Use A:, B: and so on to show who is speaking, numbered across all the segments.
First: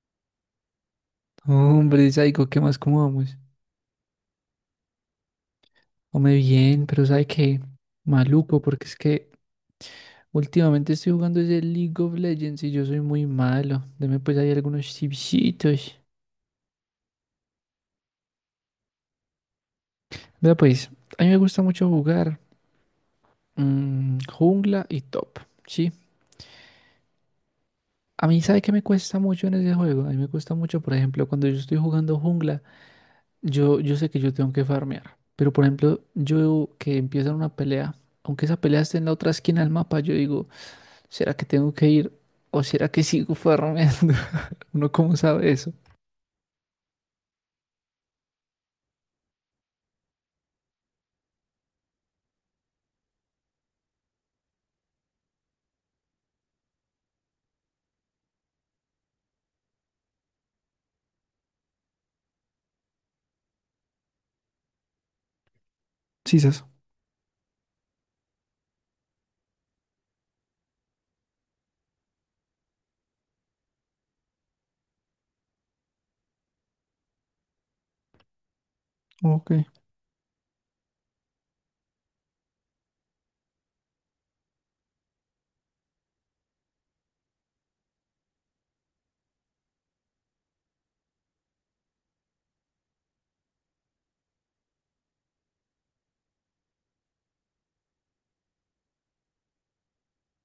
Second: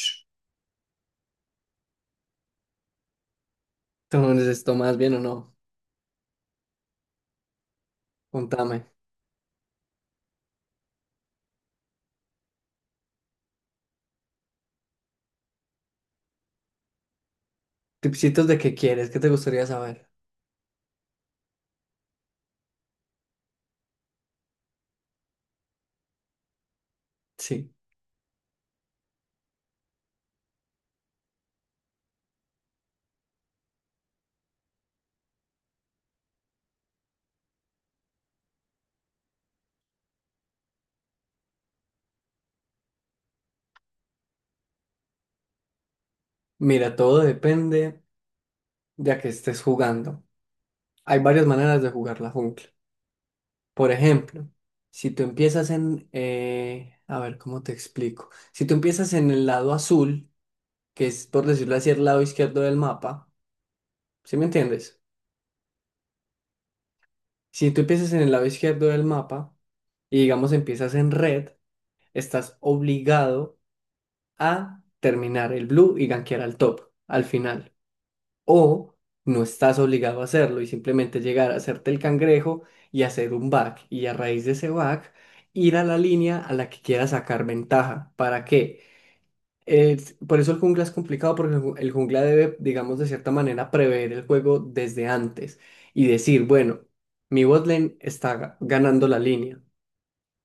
A: Sh,
B: Hombre, Saico, ¿qué más? ¿Cómo vamos?
A: ¿Tú no necesitas más bien o no?
B: Hombre, bien, pero ¿sabe qué? Maluco,
A: Contame.
B: porque es que últimamente estoy jugando ese League of Legends y yo soy muy malo. Deme pues ahí algunos tipsitos.
A: Tipsitos de qué quieres, qué te gustaría saber.
B: Vea pues, a mí me gusta mucho jugar jungla y top, ¿sí?
A: Sí.
B: A mí, ¿sabe qué me cuesta mucho en ese juego? A mí me cuesta mucho, por ejemplo, cuando yo estoy jugando jungla, yo sé que yo tengo que farmear. Pero, por ejemplo, yo que empiezan una pelea, aunque esa pelea esté en la otra esquina del mapa, yo digo... ¿Será que tengo que ir o será que sigo farmeando? ¿Uno cómo sabe eso?
A: Mira, todo depende de a qué estés jugando. Hay varias maneras de jugar la jungla. Por ejemplo, si tú empiezas en, a ver, ¿cómo te explico? Si tú empiezas en el lado azul, que es, por decirlo así, el lado izquierdo del mapa, ¿sí me entiendes?
B: Sí, eso.
A: Si tú empiezas en el lado izquierdo del mapa y digamos empiezas en red, estás obligado a terminar el blue y gankear al top al final. O no
B: Ok.
A: estás obligado a hacerlo y simplemente llegar a hacerte el cangrejo y hacer un back. Y a raíz de ese back, ir a la línea a la que quieras sacar ventaja. ¿Para qué? Por eso el jungla es complicado porque el jungla debe, digamos, de cierta manera prever el juego desde antes y decir, bueno, mi bot lane está ganando la línea,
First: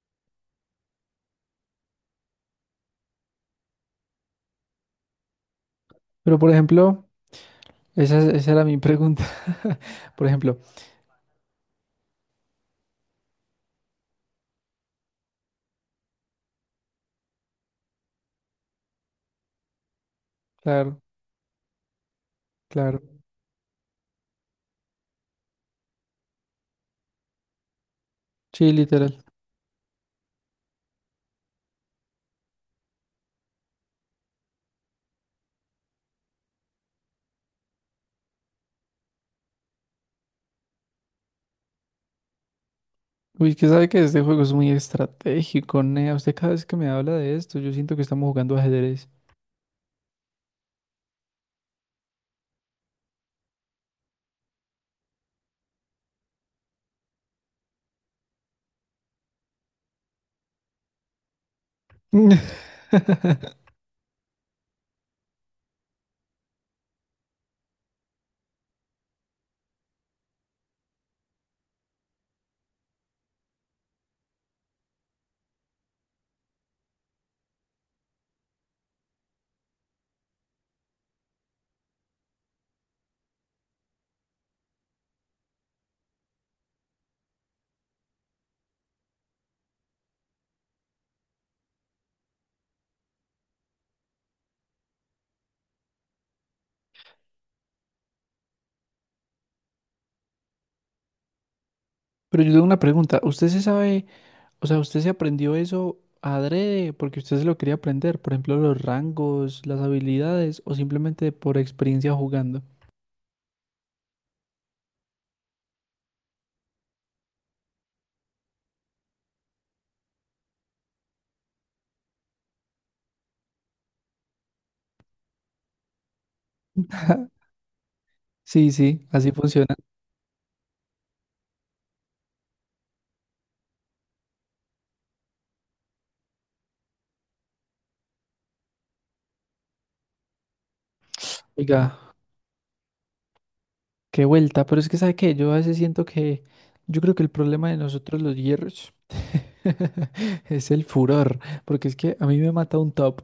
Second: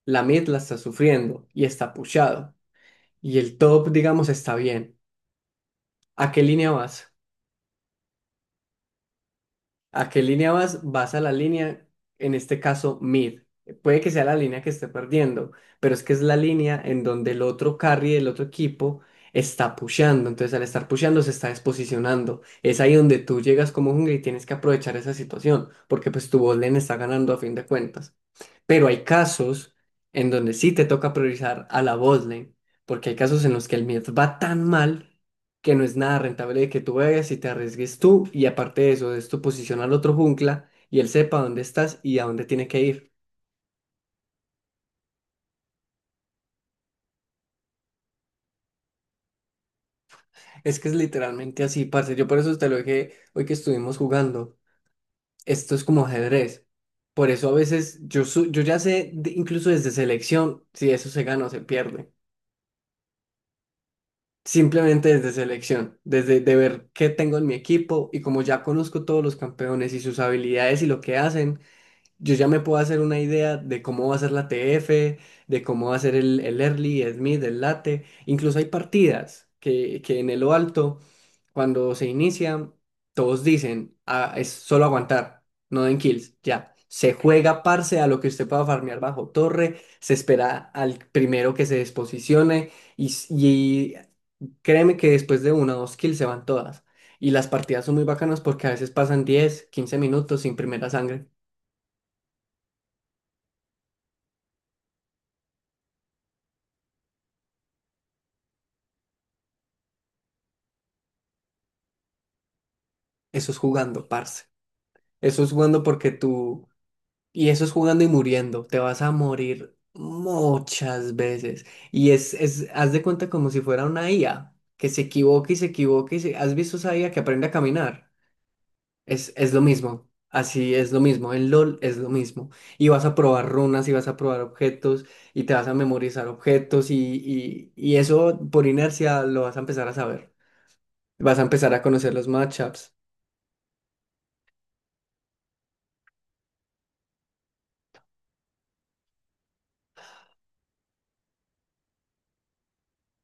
A: la mid la está sufriendo y está pushado y el top, digamos, está bien. ¿A
B: Pero
A: qué
B: por
A: línea
B: ejemplo,
A: vas?
B: esa era mi pregunta.
A: ¿A qué
B: Por
A: línea
B: ejemplo,
A: vas? Vas a la línea, en este caso, mid. Puede que sea la línea que esté perdiendo, pero es que es la línea en donde el otro carry del otro equipo está pusheando. Entonces, al estar
B: claro,
A: pusheando, se está desposicionando. Es ahí donde
B: claro.
A: tú llegas como jungla y tienes que aprovechar esa situación, porque pues tu bot lane está ganando a fin de cuentas.
B: Sí,
A: Pero hay
B: literal.
A: casos en donde sí te toca priorizar a la botlane, porque hay casos en los que el mid va tan mal que no es nada rentable de que tú vayas y te arriesgues tú, y aparte de eso, es tu posición al otro jungla y él sepa dónde estás y a dónde tiene que ir.
B: Uy, que sabe que este juego es muy estratégico, Nea. Usted cada vez que me habla de esto, yo siento que estamos jugando ajedrez.
A: Es que es literalmente así, parce. Yo por eso te lo dije hoy que estuvimos jugando. Esto es como ajedrez. Por eso a veces yo ya sé, incluso desde selección, si eso se gana o se pierde.
B: Pero
A: Simplemente desde selección, desde de ver qué tengo en mi equipo y como ya conozco todos los campeones y sus habilidades y lo que hacen, yo ya me puedo hacer una idea de cómo va a ser la TF, de cómo va a ser el early, el mid, el late. Incluso hay partidas que en el lo alto, cuando se inicia, todos dicen: "Ah, es solo aguantar, no den kills, ya". Se juega parce a lo que usted pueda farmear bajo torre, se espera al primero que se desposicione. Y, s- y Créeme que después de una o dos kills se van todas. Y las partidas son muy bacanas porque a veces pasan 10, 15 minutos sin primera sangre.
B: yo tengo una pregunta. ¿Usted se sabe, o sea, usted se aprendió eso adrede porque usted se lo quería aprender? Por ejemplo, los rangos, las habilidades o simplemente por experiencia jugando.
A: Eso es jugando, parce. Eso es jugando porque tú... Y eso es jugando y muriendo. Te vas a morir muchas veces. Y haz de cuenta como si fuera una IA, que se equivoca y se equivoca y se... ¿Has visto esa IA que aprende a caminar?
B: Sí, sí, así
A: Es lo
B: funciona.
A: mismo, así es lo mismo, en LOL es lo mismo. Y vas a probar runas y vas a probar objetos y te vas a memorizar objetos y eso por inercia lo vas a empezar a saber. Vas a empezar a
B: Oiga,
A: conocer los matchups.
B: qué vuelta, pero es que sabe que yo a veces siento que yo creo que el problema de nosotros los hierros es el furor, porque es que a mí me mata un top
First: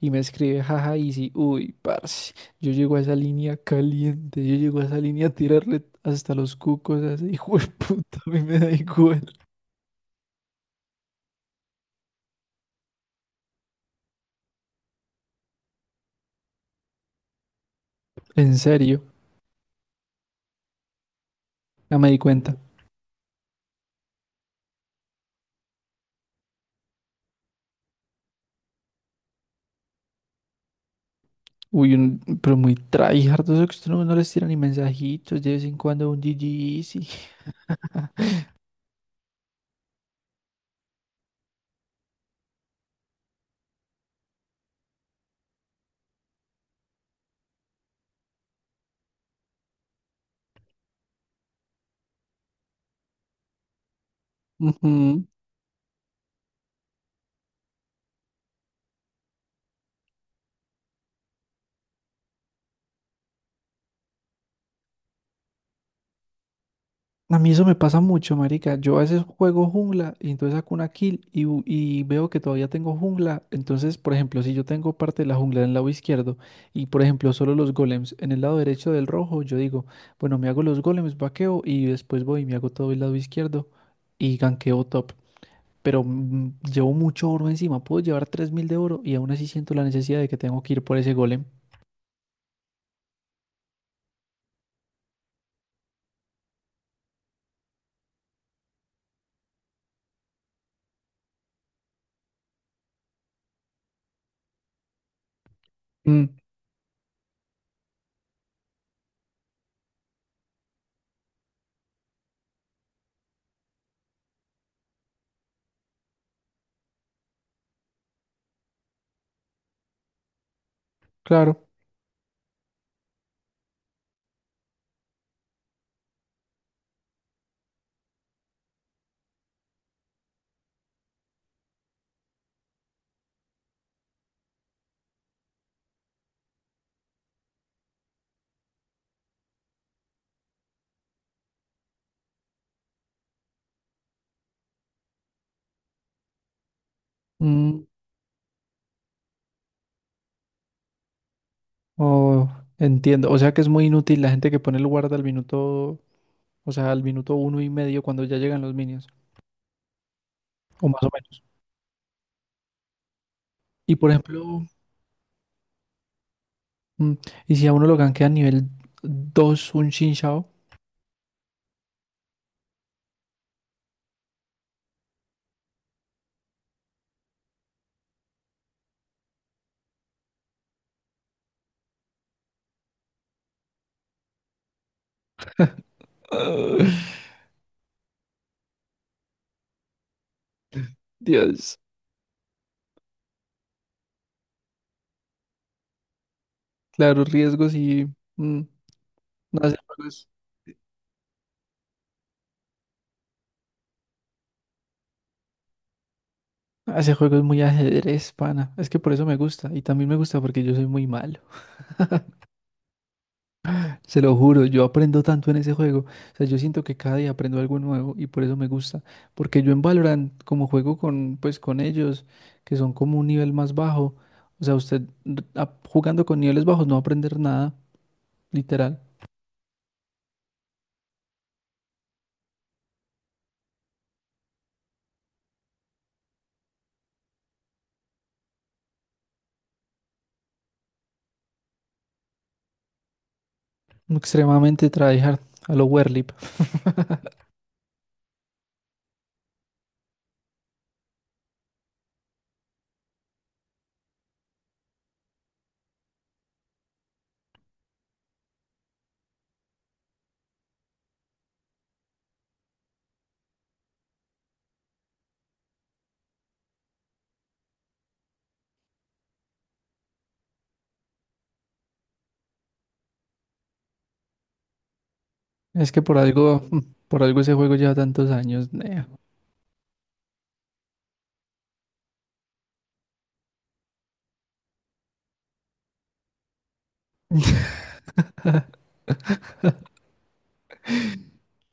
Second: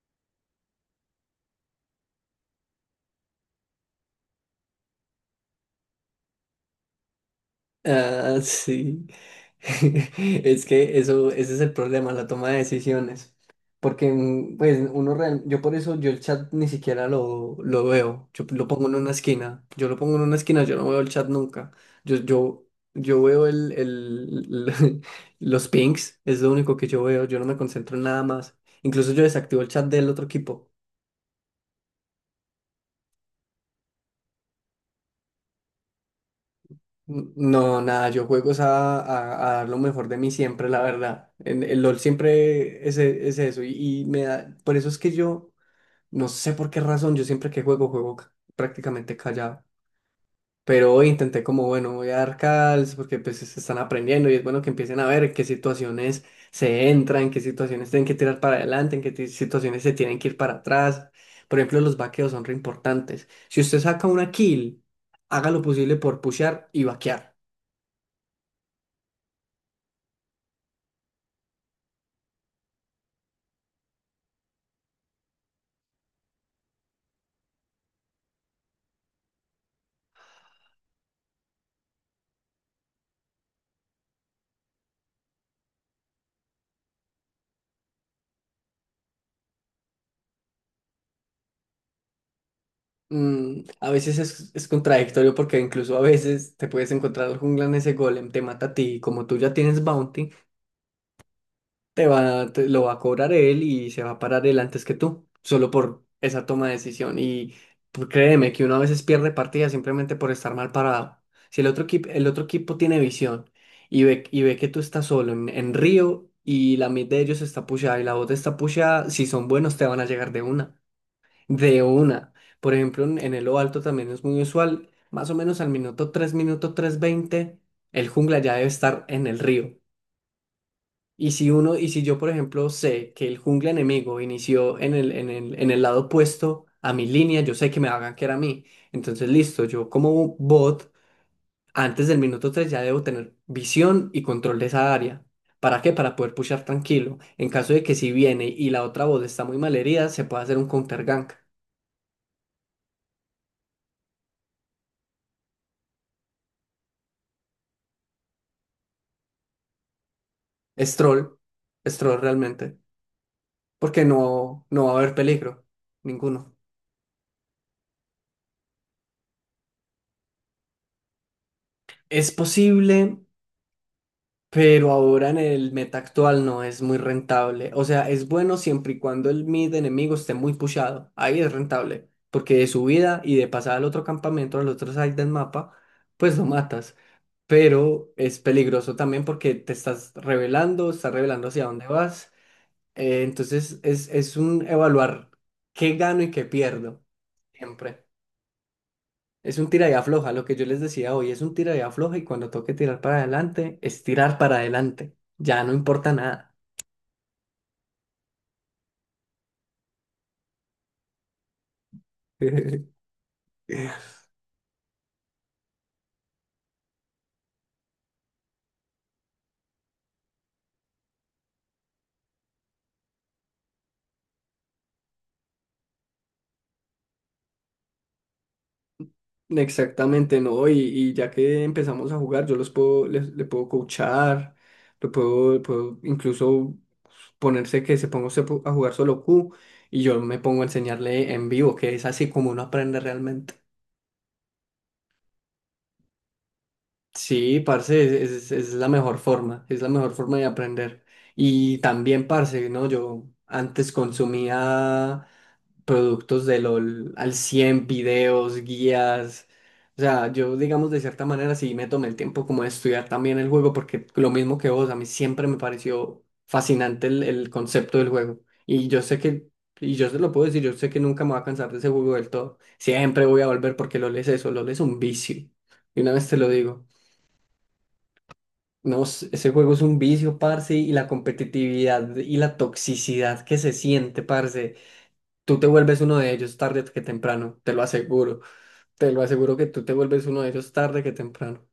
B: y me escribe jaja y easy, uy, parce, yo llego a esa línea caliente, yo llego a esa línea a tirarle hasta los cucos, así, hijo de puta, a
A: Ah,
B: mí me da
A: sí.
B: igual.
A: Es que eso, ese es el problema, la toma de decisiones. Porque, pues, yo por eso yo el chat ni siquiera lo veo. Yo
B: En
A: lo pongo en
B: serio,
A: una esquina. Yo lo pongo en una esquina, yo no veo el chat nunca.
B: ya me
A: Yo,
B: di cuenta.
A: yo, yo veo los pings, es lo único que yo veo. Yo no me concentro en nada más. Incluso yo desactivo el chat del otro equipo.
B: Pero muy tryhard, eso que usted no les tira ni mensajitos, de vez en cuando un GG sí.
A: No, nada, yo juego es a dar lo mejor de mí siempre, la verdad. En, el LOL siempre es eso y me da, por eso es que yo, no sé por qué razón, yo siempre que juego, juego prácticamente callado. Pero hoy intenté como, bueno, voy a dar calls porque pues se están aprendiendo y es bueno que empiecen a ver en qué situaciones se entra, en qué situaciones tienen que tirar para adelante, en qué situaciones se tienen que ir para atrás. Por ejemplo, los vaqueos son re importantes. Si usted saca una kill, haga lo posible por pushear y vaquear.
B: A mí eso me pasa mucho, marica. Yo a veces juego jungla y entonces saco una kill y veo que todavía tengo jungla. Entonces, por ejemplo, si yo tengo parte de la jungla en el lado izquierdo y, por ejemplo, solo los golems en el lado derecho del rojo, yo digo, bueno, me hago los golems, vaqueo y después voy y me hago todo el lado izquierdo y ganqueo top. Pero llevo mucho oro encima. Puedo llevar 3.000 de oro y aún así siento la necesidad de que tengo que ir por ese golem.
A: A veces es contradictorio porque incluso a veces te puedes encontrar al jungla en ese golem, te mata a ti y como tú ya tienes bounty, lo va a cobrar él y se va a parar él antes que tú, solo por
B: Mm,
A: esa toma de decisión. Y pues, créeme que uno a veces pierde partidas simplemente por estar mal parado. Si el otro equipo, el otro equipo tiene visión y ve que tú estás solo en Río y la mid de ellos está pushada y la bot está pushada, si son buenos te van a llegar de una.
B: claro.
A: De una. Por ejemplo, en Elo Alto también es muy usual. Más o menos al minuto tres, minuto 3:20 el jungla ya debe estar en el río. Y si uno, y si yo, por ejemplo, sé que el jungla enemigo inició en el lado opuesto a mi línea, yo sé que me va a gankear a mí. Entonces, listo, yo como bot, antes del minuto 3 ya debo tener visión y control de esa área. ¿Para qué? Para poder pushar tranquilo. En caso de
B: Mm.
A: que si viene y la otra bot está muy malherida, se puede hacer un counter gank.
B: Oh, entiendo. O sea que es muy inútil la gente que pone el guarda al minuto, o sea, al minuto uno y medio cuando ya llegan los minions, o
A: Es
B: más o
A: troll,
B: menos.
A: es troll realmente,
B: Y
A: porque
B: por ejemplo,
A: no, no va a haber peligro, ninguno.
B: mm, y si a uno lo gankea a nivel 2 un Shinshao.
A: Es posible, pero ahora en el meta actual no es muy rentable. O sea, es bueno siempre y cuando el mid enemigo esté muy pushado. Ahí es rentable, porque de subida y de pasada al otro campamento, al otro side del mapa, pues lo matas. Pero es peligroso también porque te estás revelando hacia
B: Dios.
A: dónde vas. Entonces es un evaluar qué gano y qué pierdo,
B: Claro, riesgos
A: siempre.
B: y... mm,
A: Es
B: no,
A: un tira y afloja, lo que yo les decía hoy, es un tira y afloja y cuando toque tirar para adelante, es tirar para adelante, ya no importa nada.
B: ese juego es muy ajedrez, pana. Es que por eso me gusta. Y también me gusta porque yo soy muy malo. Se lo juro, yo aprendo tanto en ese juego. O sea, yo siento que cada día aprendo algo nuevo y por eso me gusta. Porque yo en Valorant, como juego con, pues, con ellos, que son como un nivel más bajo, o sea, jugando con niveles bajos no va a aprender nada, literal.
A: Exactamente, ¿no? Y ya que empezamos a jugar, yo le puedo coachar, puedo incluso ponerse que se ponga usted a jugar solo Q y yo me pongo a enseñarle en vivo, que es así como uno aprende realmente.
B: Extremadamente tryhard a lo Werlip.
A: Sí, parce, es la mejor forma, es la mejor forma de aprender. Y también, parce, ¿no? Yo antes consumía productos de LOL al 100 videos, guías. O sea, yo, digamos, de cierta manera sí me tomé el tiempo como de estudiar también el juego, porque lo mismo que vos, a mí siempre me pareció fascinante el concepto del juego. Y yo sé que, y yo se lo puedo decir, yo sé que nunca me voy a cansar de ese juego del todo. Siempre voy a volver porque LOL es eso, LOL es un vicio.
B: Es
A: Y
B: que
A: una
B: por
A: vez te lo
B: algo,
A: digo.
B: por algo ese juego lleva tantos años,
A: No,
B: nea.
A: ese juego es un vicio, parce, y la competitividad y la toxicidad que se siente, parce. Tú te vuelves uno de ellos tarde que temprano, te lo aseguro. Te lo aseguro que tú te vuelves uno de ellos tarde que temprano.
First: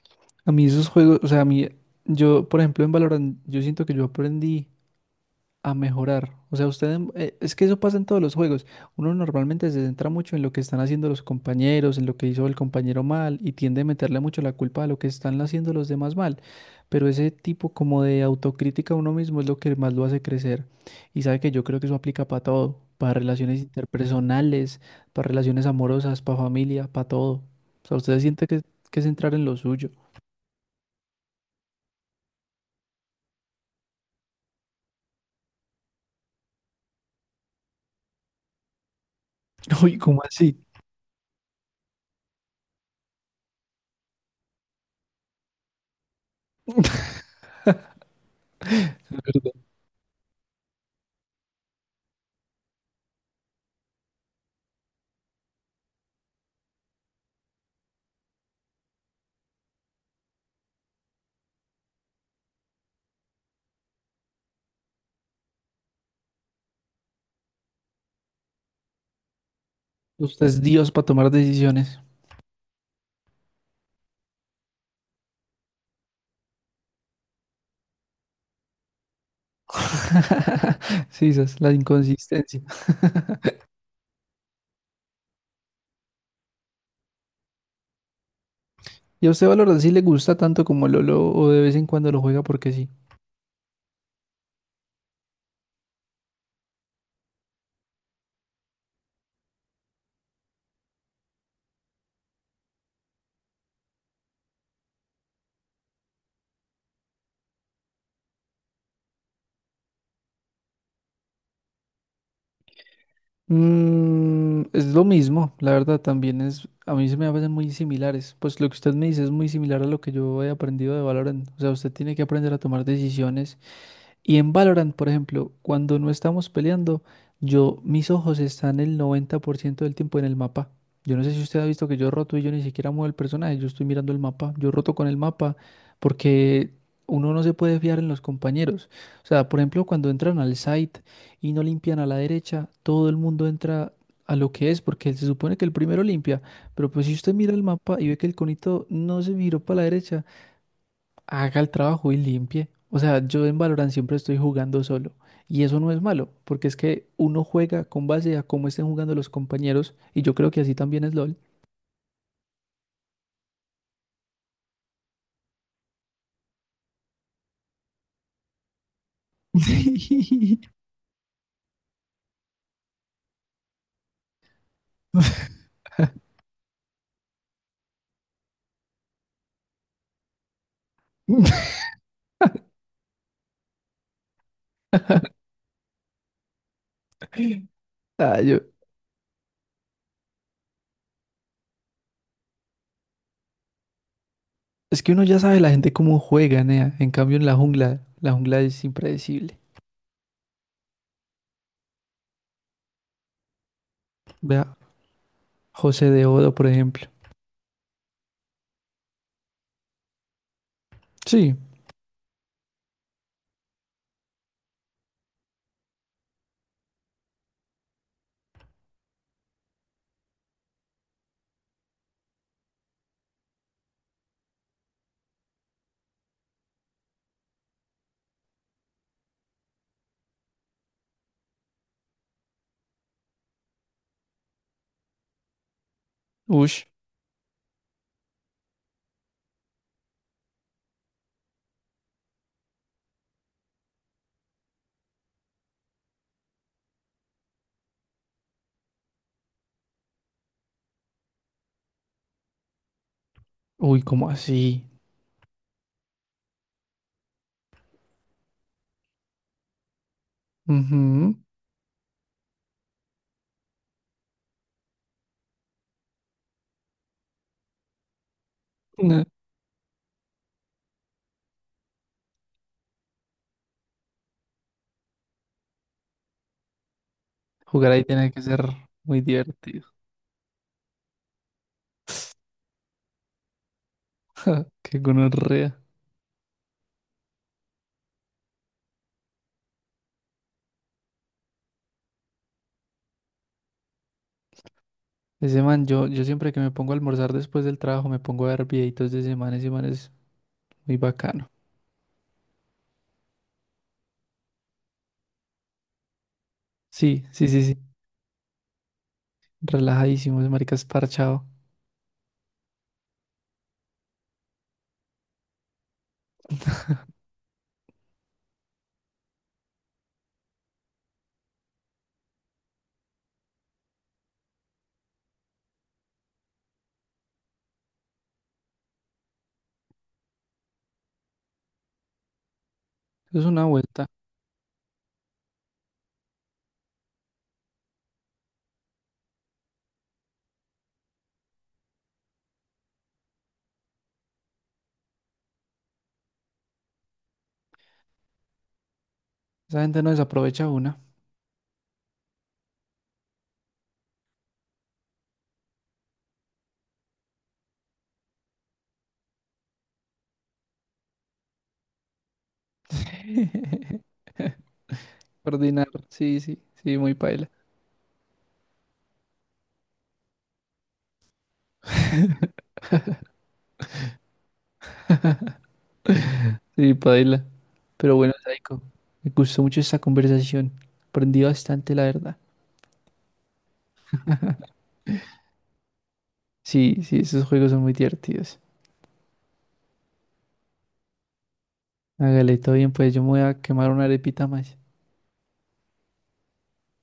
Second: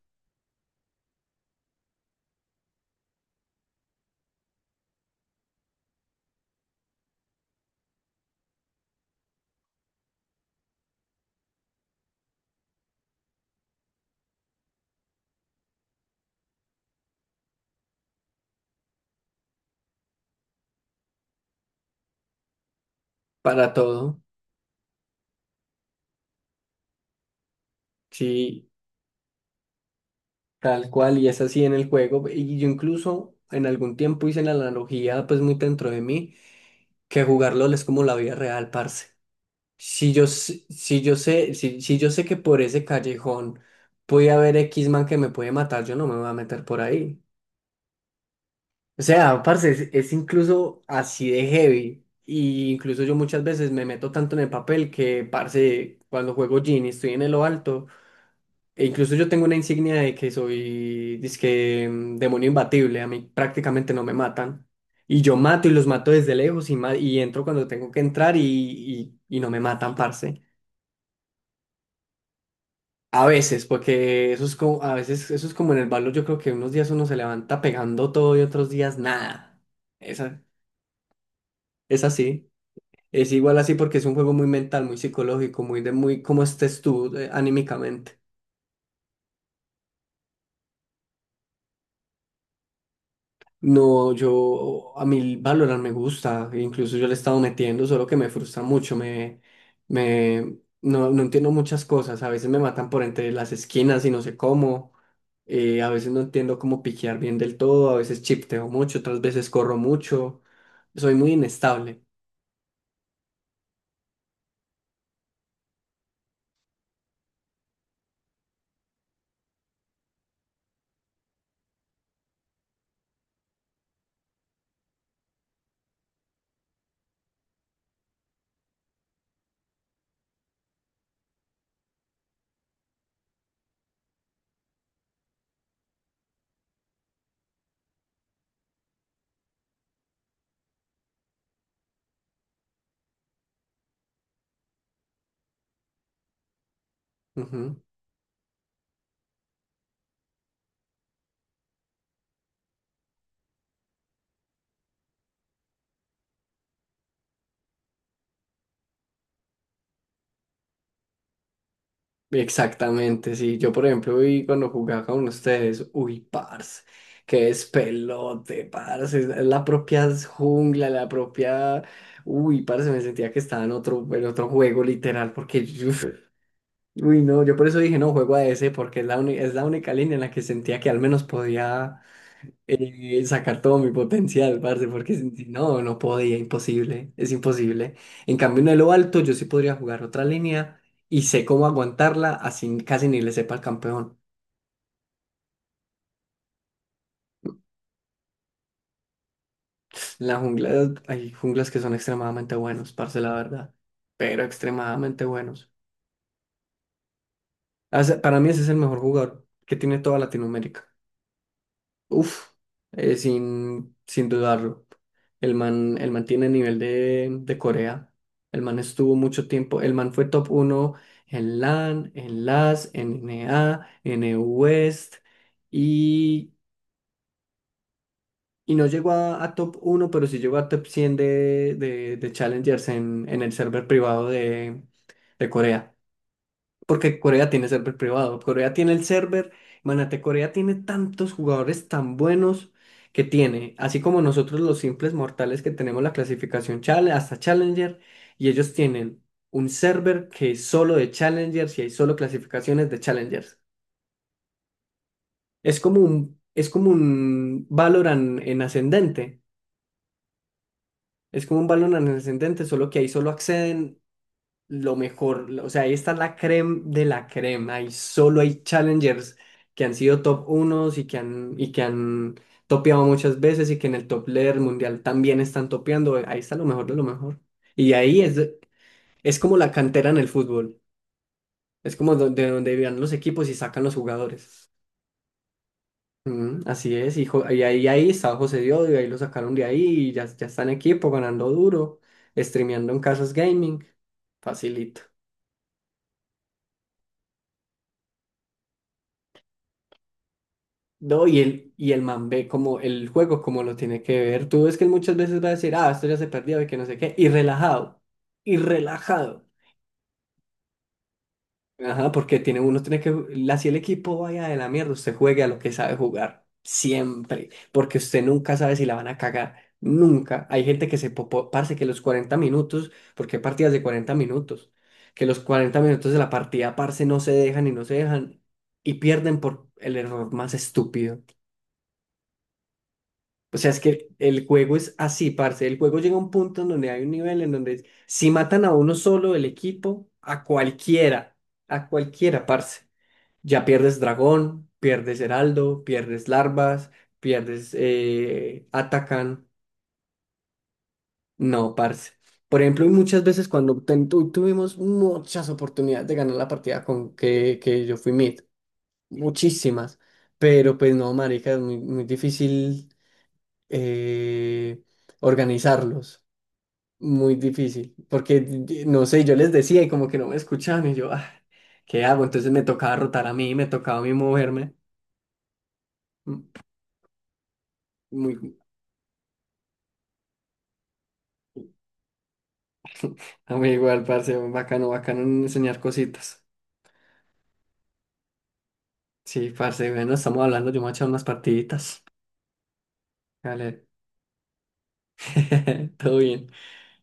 B: A mí esos juegos, o sea, a mí, yo, por ejemplo, en Valorant, yo siento que yo aprendí a mejorar. O sea, es que eso pasa en todos los juegos. Uno normalmente se centra mucho en lo que están haciendo los compañeros, en lo que hizo el compañero mal y tiende a meterle mucho la culpa a lo que están haciendo los demás mal. Pero ese tipo como de autocrítica a uno mismo es lo que más lo hace crecer. Y sabe que yo creo que eso aplica para todo, para relaciones
A: Para todo,
B: interpersonales, para relaciones amorosas, para familia, para todo. O sea, usted siente
A: sí,
B: que es entrar en lo suyo.
A: tal cual, y es así en el juego. Y yo incluso en algún tiempo hice la analogía, pues muy dentro de mí, que jugar LOL es como la vida real, parce.
B: Uy, ¿cómo así?
A: Si yo sé que por ese callejón puede haber X man que me puede matar, yo no me voy a meter por ahí. O
B: Es
A: sea,
B: verdad.
A: parce, es incluso así de heavy. Y incluso yo muchas veces me meto tanto en el papel que, parce, cuando juego Genie estoy en lo alto. E incluso yo tengo una insignia de que soy, dizque, demonio imbatible. A mí prácticamente no me matan. Y yo mato y los mato desde lejos y entro cuando tengo que entrar y no me matan, parce.
B: Usted es Dios para tomar decisiones.
A: A veces, porque eso es como, a veces eso es como en el balón. Yo creo que unos días uno se levanta pegando todo y otros días nada. Esa,
B: Sí, esa es la
A: es así.
B: inconsistencia.
A: Es igual así porque es un juego muy mental, muy psicológico, muy de muy cómo estés tú, anímicamente.
B: ¿Y a usted Valorant sí le gusta tanto como Lolo o de vez en cuando lo juega porque sí?
A: No, yo a mí Valorant me gusta, incluso yo le he estado metiendo, solo que me frustra mucho, me no, no entiendo muchas cosas, a veces me matan por entre las esquinas y no sé cómo, a veces no entiendo cómo piquear bien del todo, a veces chipteo mucho, otras veces corro mucho, soy muy inestable.
B: Mm, es lo mismo, la verdad también es, a mí se me hacen muy similares. Pues lo que usted me dice es muy similar a lo que yo he aprendido de Valorant. O sea, usted tiene que aprender a tomar decisiones. Y en Valorant, por ejemplo, cuando no estamos peleando, yo, mis ojos están el 90% del tiempo en el mapa. Yo no sé si usted ha visto que yo roto y yo ni siquiera muevo el personaje, yo estoy mirando el mapa, yo roto con el mapa porque uno no se puede fiar en los compañeros. O sea, por ejemplo, cuando entran al site y no limpian a la derecha, todo el mundo entra a lo que es porque se supone que el primero limpia, pero pues si usted mira el
A: Ujú.
B: mapa y ve que el conito no se miró para la derecha, haga el trabajo y limpie. O sea, yo en Valorant siempre estoy jugando solo. Y eso no es malo, porque es que uno juega con base a cómo estén jugando los compañeros. Y yo creo que así también es LOL.
A: Exactamente, sí. Yo, por ejemplo, vi cuando jugaba con ustedes, uy, parce, qué despelote, parce, es la propia jungla, la propia, uy, parce, me sentía que estaba en otro juego literal, porque, no, yo por eso dije, no, juego a ese, porque es es la única línea en la que sentía que al menos podía sacar todo mi potencial, parce, porque si no, no podía, imposible, es imposible. En
B: Ah, yo-
A: cambio, en lo alto yo sí podría jugar otra línea y sé cómo aguantarla, así casi ni le sepa al campeón.
B: Es que uno ya sabe la gente cómo juega, nea. En cambio, en la jungla es impredecible.
A: En la jungla, hay junglas que son extremadamente buenos, parce, la verdad, pero
B: Vea,
A: extremadamente buenos.
B: José de Odo, por ejemplo.
A: Para mí ese es el mejor jugador que tiene toda Latinoamérica.
B: Sí,
A: Uf, sin dudarlo. El man tiene nivel de Corea. El man estuvo mucho tiempo. El man fue top uno en LAN, en LAS, en NA, en EU West. Y, y no llegó a top uno, pero sí llegó a top 100 de Challengers en el server privado de Corea.
B: ush.
A: Porque Corea tiene server privado, Corea tiene el server, imagínate, Corea tiene tantos jugadores tan buenos que tiene, así como nosotros los simples mortales que tenemos la clasificación hasta Challenger, y ellos tienen un server que es solo de Challengers y hay solo clasificaciones de Challengers.
B: Uy, ¿cómo así?
A: Es como un Valorant en ascendente,
B: Ujú.
A: es como un Valorant en ascendente, solo que ahí solo acceden lo mejor, o sea, esta es la creme de la crema y solo hay
B: Nah,
A: challengers que han sido top unos y que han topeado muchas veces y que en el top leader mundial también están topeando, ahí está lo mejor de lo mejor.
B: jugar
A: Y
B: ahí
A: ahí
B: tiene
A: es,
B: que ser muy
A: es como la
B: divertido.
A: cantera en el fútbol, es como de donde vivían los equipos y sacan los jugadores.
B: Qué gonorrea.
A: Mm, así es, ahí estaba José Diodio, y ahí lo sacaron de ahí y ya está en equipo ganando duro, streameando en Casas Gaming, facilito.
B: Ese man, yo siempre que me pongo a almorzar después del trabajo me pongo a ver videitos de ese man es muy
A: No,
B: bacano.
A: y el man ve como el juego, como lo tiene que ver. Tú ves que él muchas veces va a decir, ah, esto ya se perdió y que no sé qué,
B: Sí,
A: y
B: sí, sí, sí,
A: relajado, y relajado.
B: relajadísimo, ese marica es parchado.
A: Ajá, porque tiene, uno tiene que, así el equipo vaya de la mierda, usted juegue a lo que sabe jugar, siempre, porque usted nunca sabe si la van a cagar, nunca. Hay gente que se popó, parce, que los 40 minutos, porque hay partidas de 40 minutos, que los 40 minutos de la partida, parce, no se dejan y no se dejan, y pierden por el error más estúpido.
B: Eso es
A: O
B: una
A: sea, es
B: vuelta,
A: que el juego es así, parce. El juego llega a un punto en donde hay un nivel en donde si matan a uno solo del equipo, a cualquiera, parce. Ya pierdes dragón, pierdes heraldo, pierdes larvas, pierdes atacan.
B: esa gente no desaprovecha una.
A: No, parce. Por ejemplo, y muchas veces cuando tuvimos muchas oportunidades de ganar la partida con que yo fui mid, muchísimas. Pero pues no, marica, es muy difícil eh,
B: Ordinar,
A: organizarlos.
B: sí, sí, sí, muy
A: Muy
B: paila.
A: difícil, porque no sé, yo les decía y como que no me escuchaban y yo, ah, ¿qué hago? Entonces me tocaba rotar a mí, me tocaba a mí moverme. Mm,
B: Sí, paila. Pero bueno,
A: muy,
B: Saiko, me gustó mucho esta conversación, aprendí bastante, la verdad.
A: a mí igual, parce, bacano, bacano enseñar cositas.
B: Sí, sí, esos juegos son muy divertidos.
A: Sí, parce, bueno, estamos hablando, yo me voy a echar unas partiditas.
B: Hágale, todo bien, pues yo me voy a
A: Vale,
B: quemar una arepita más.
A: todo bien.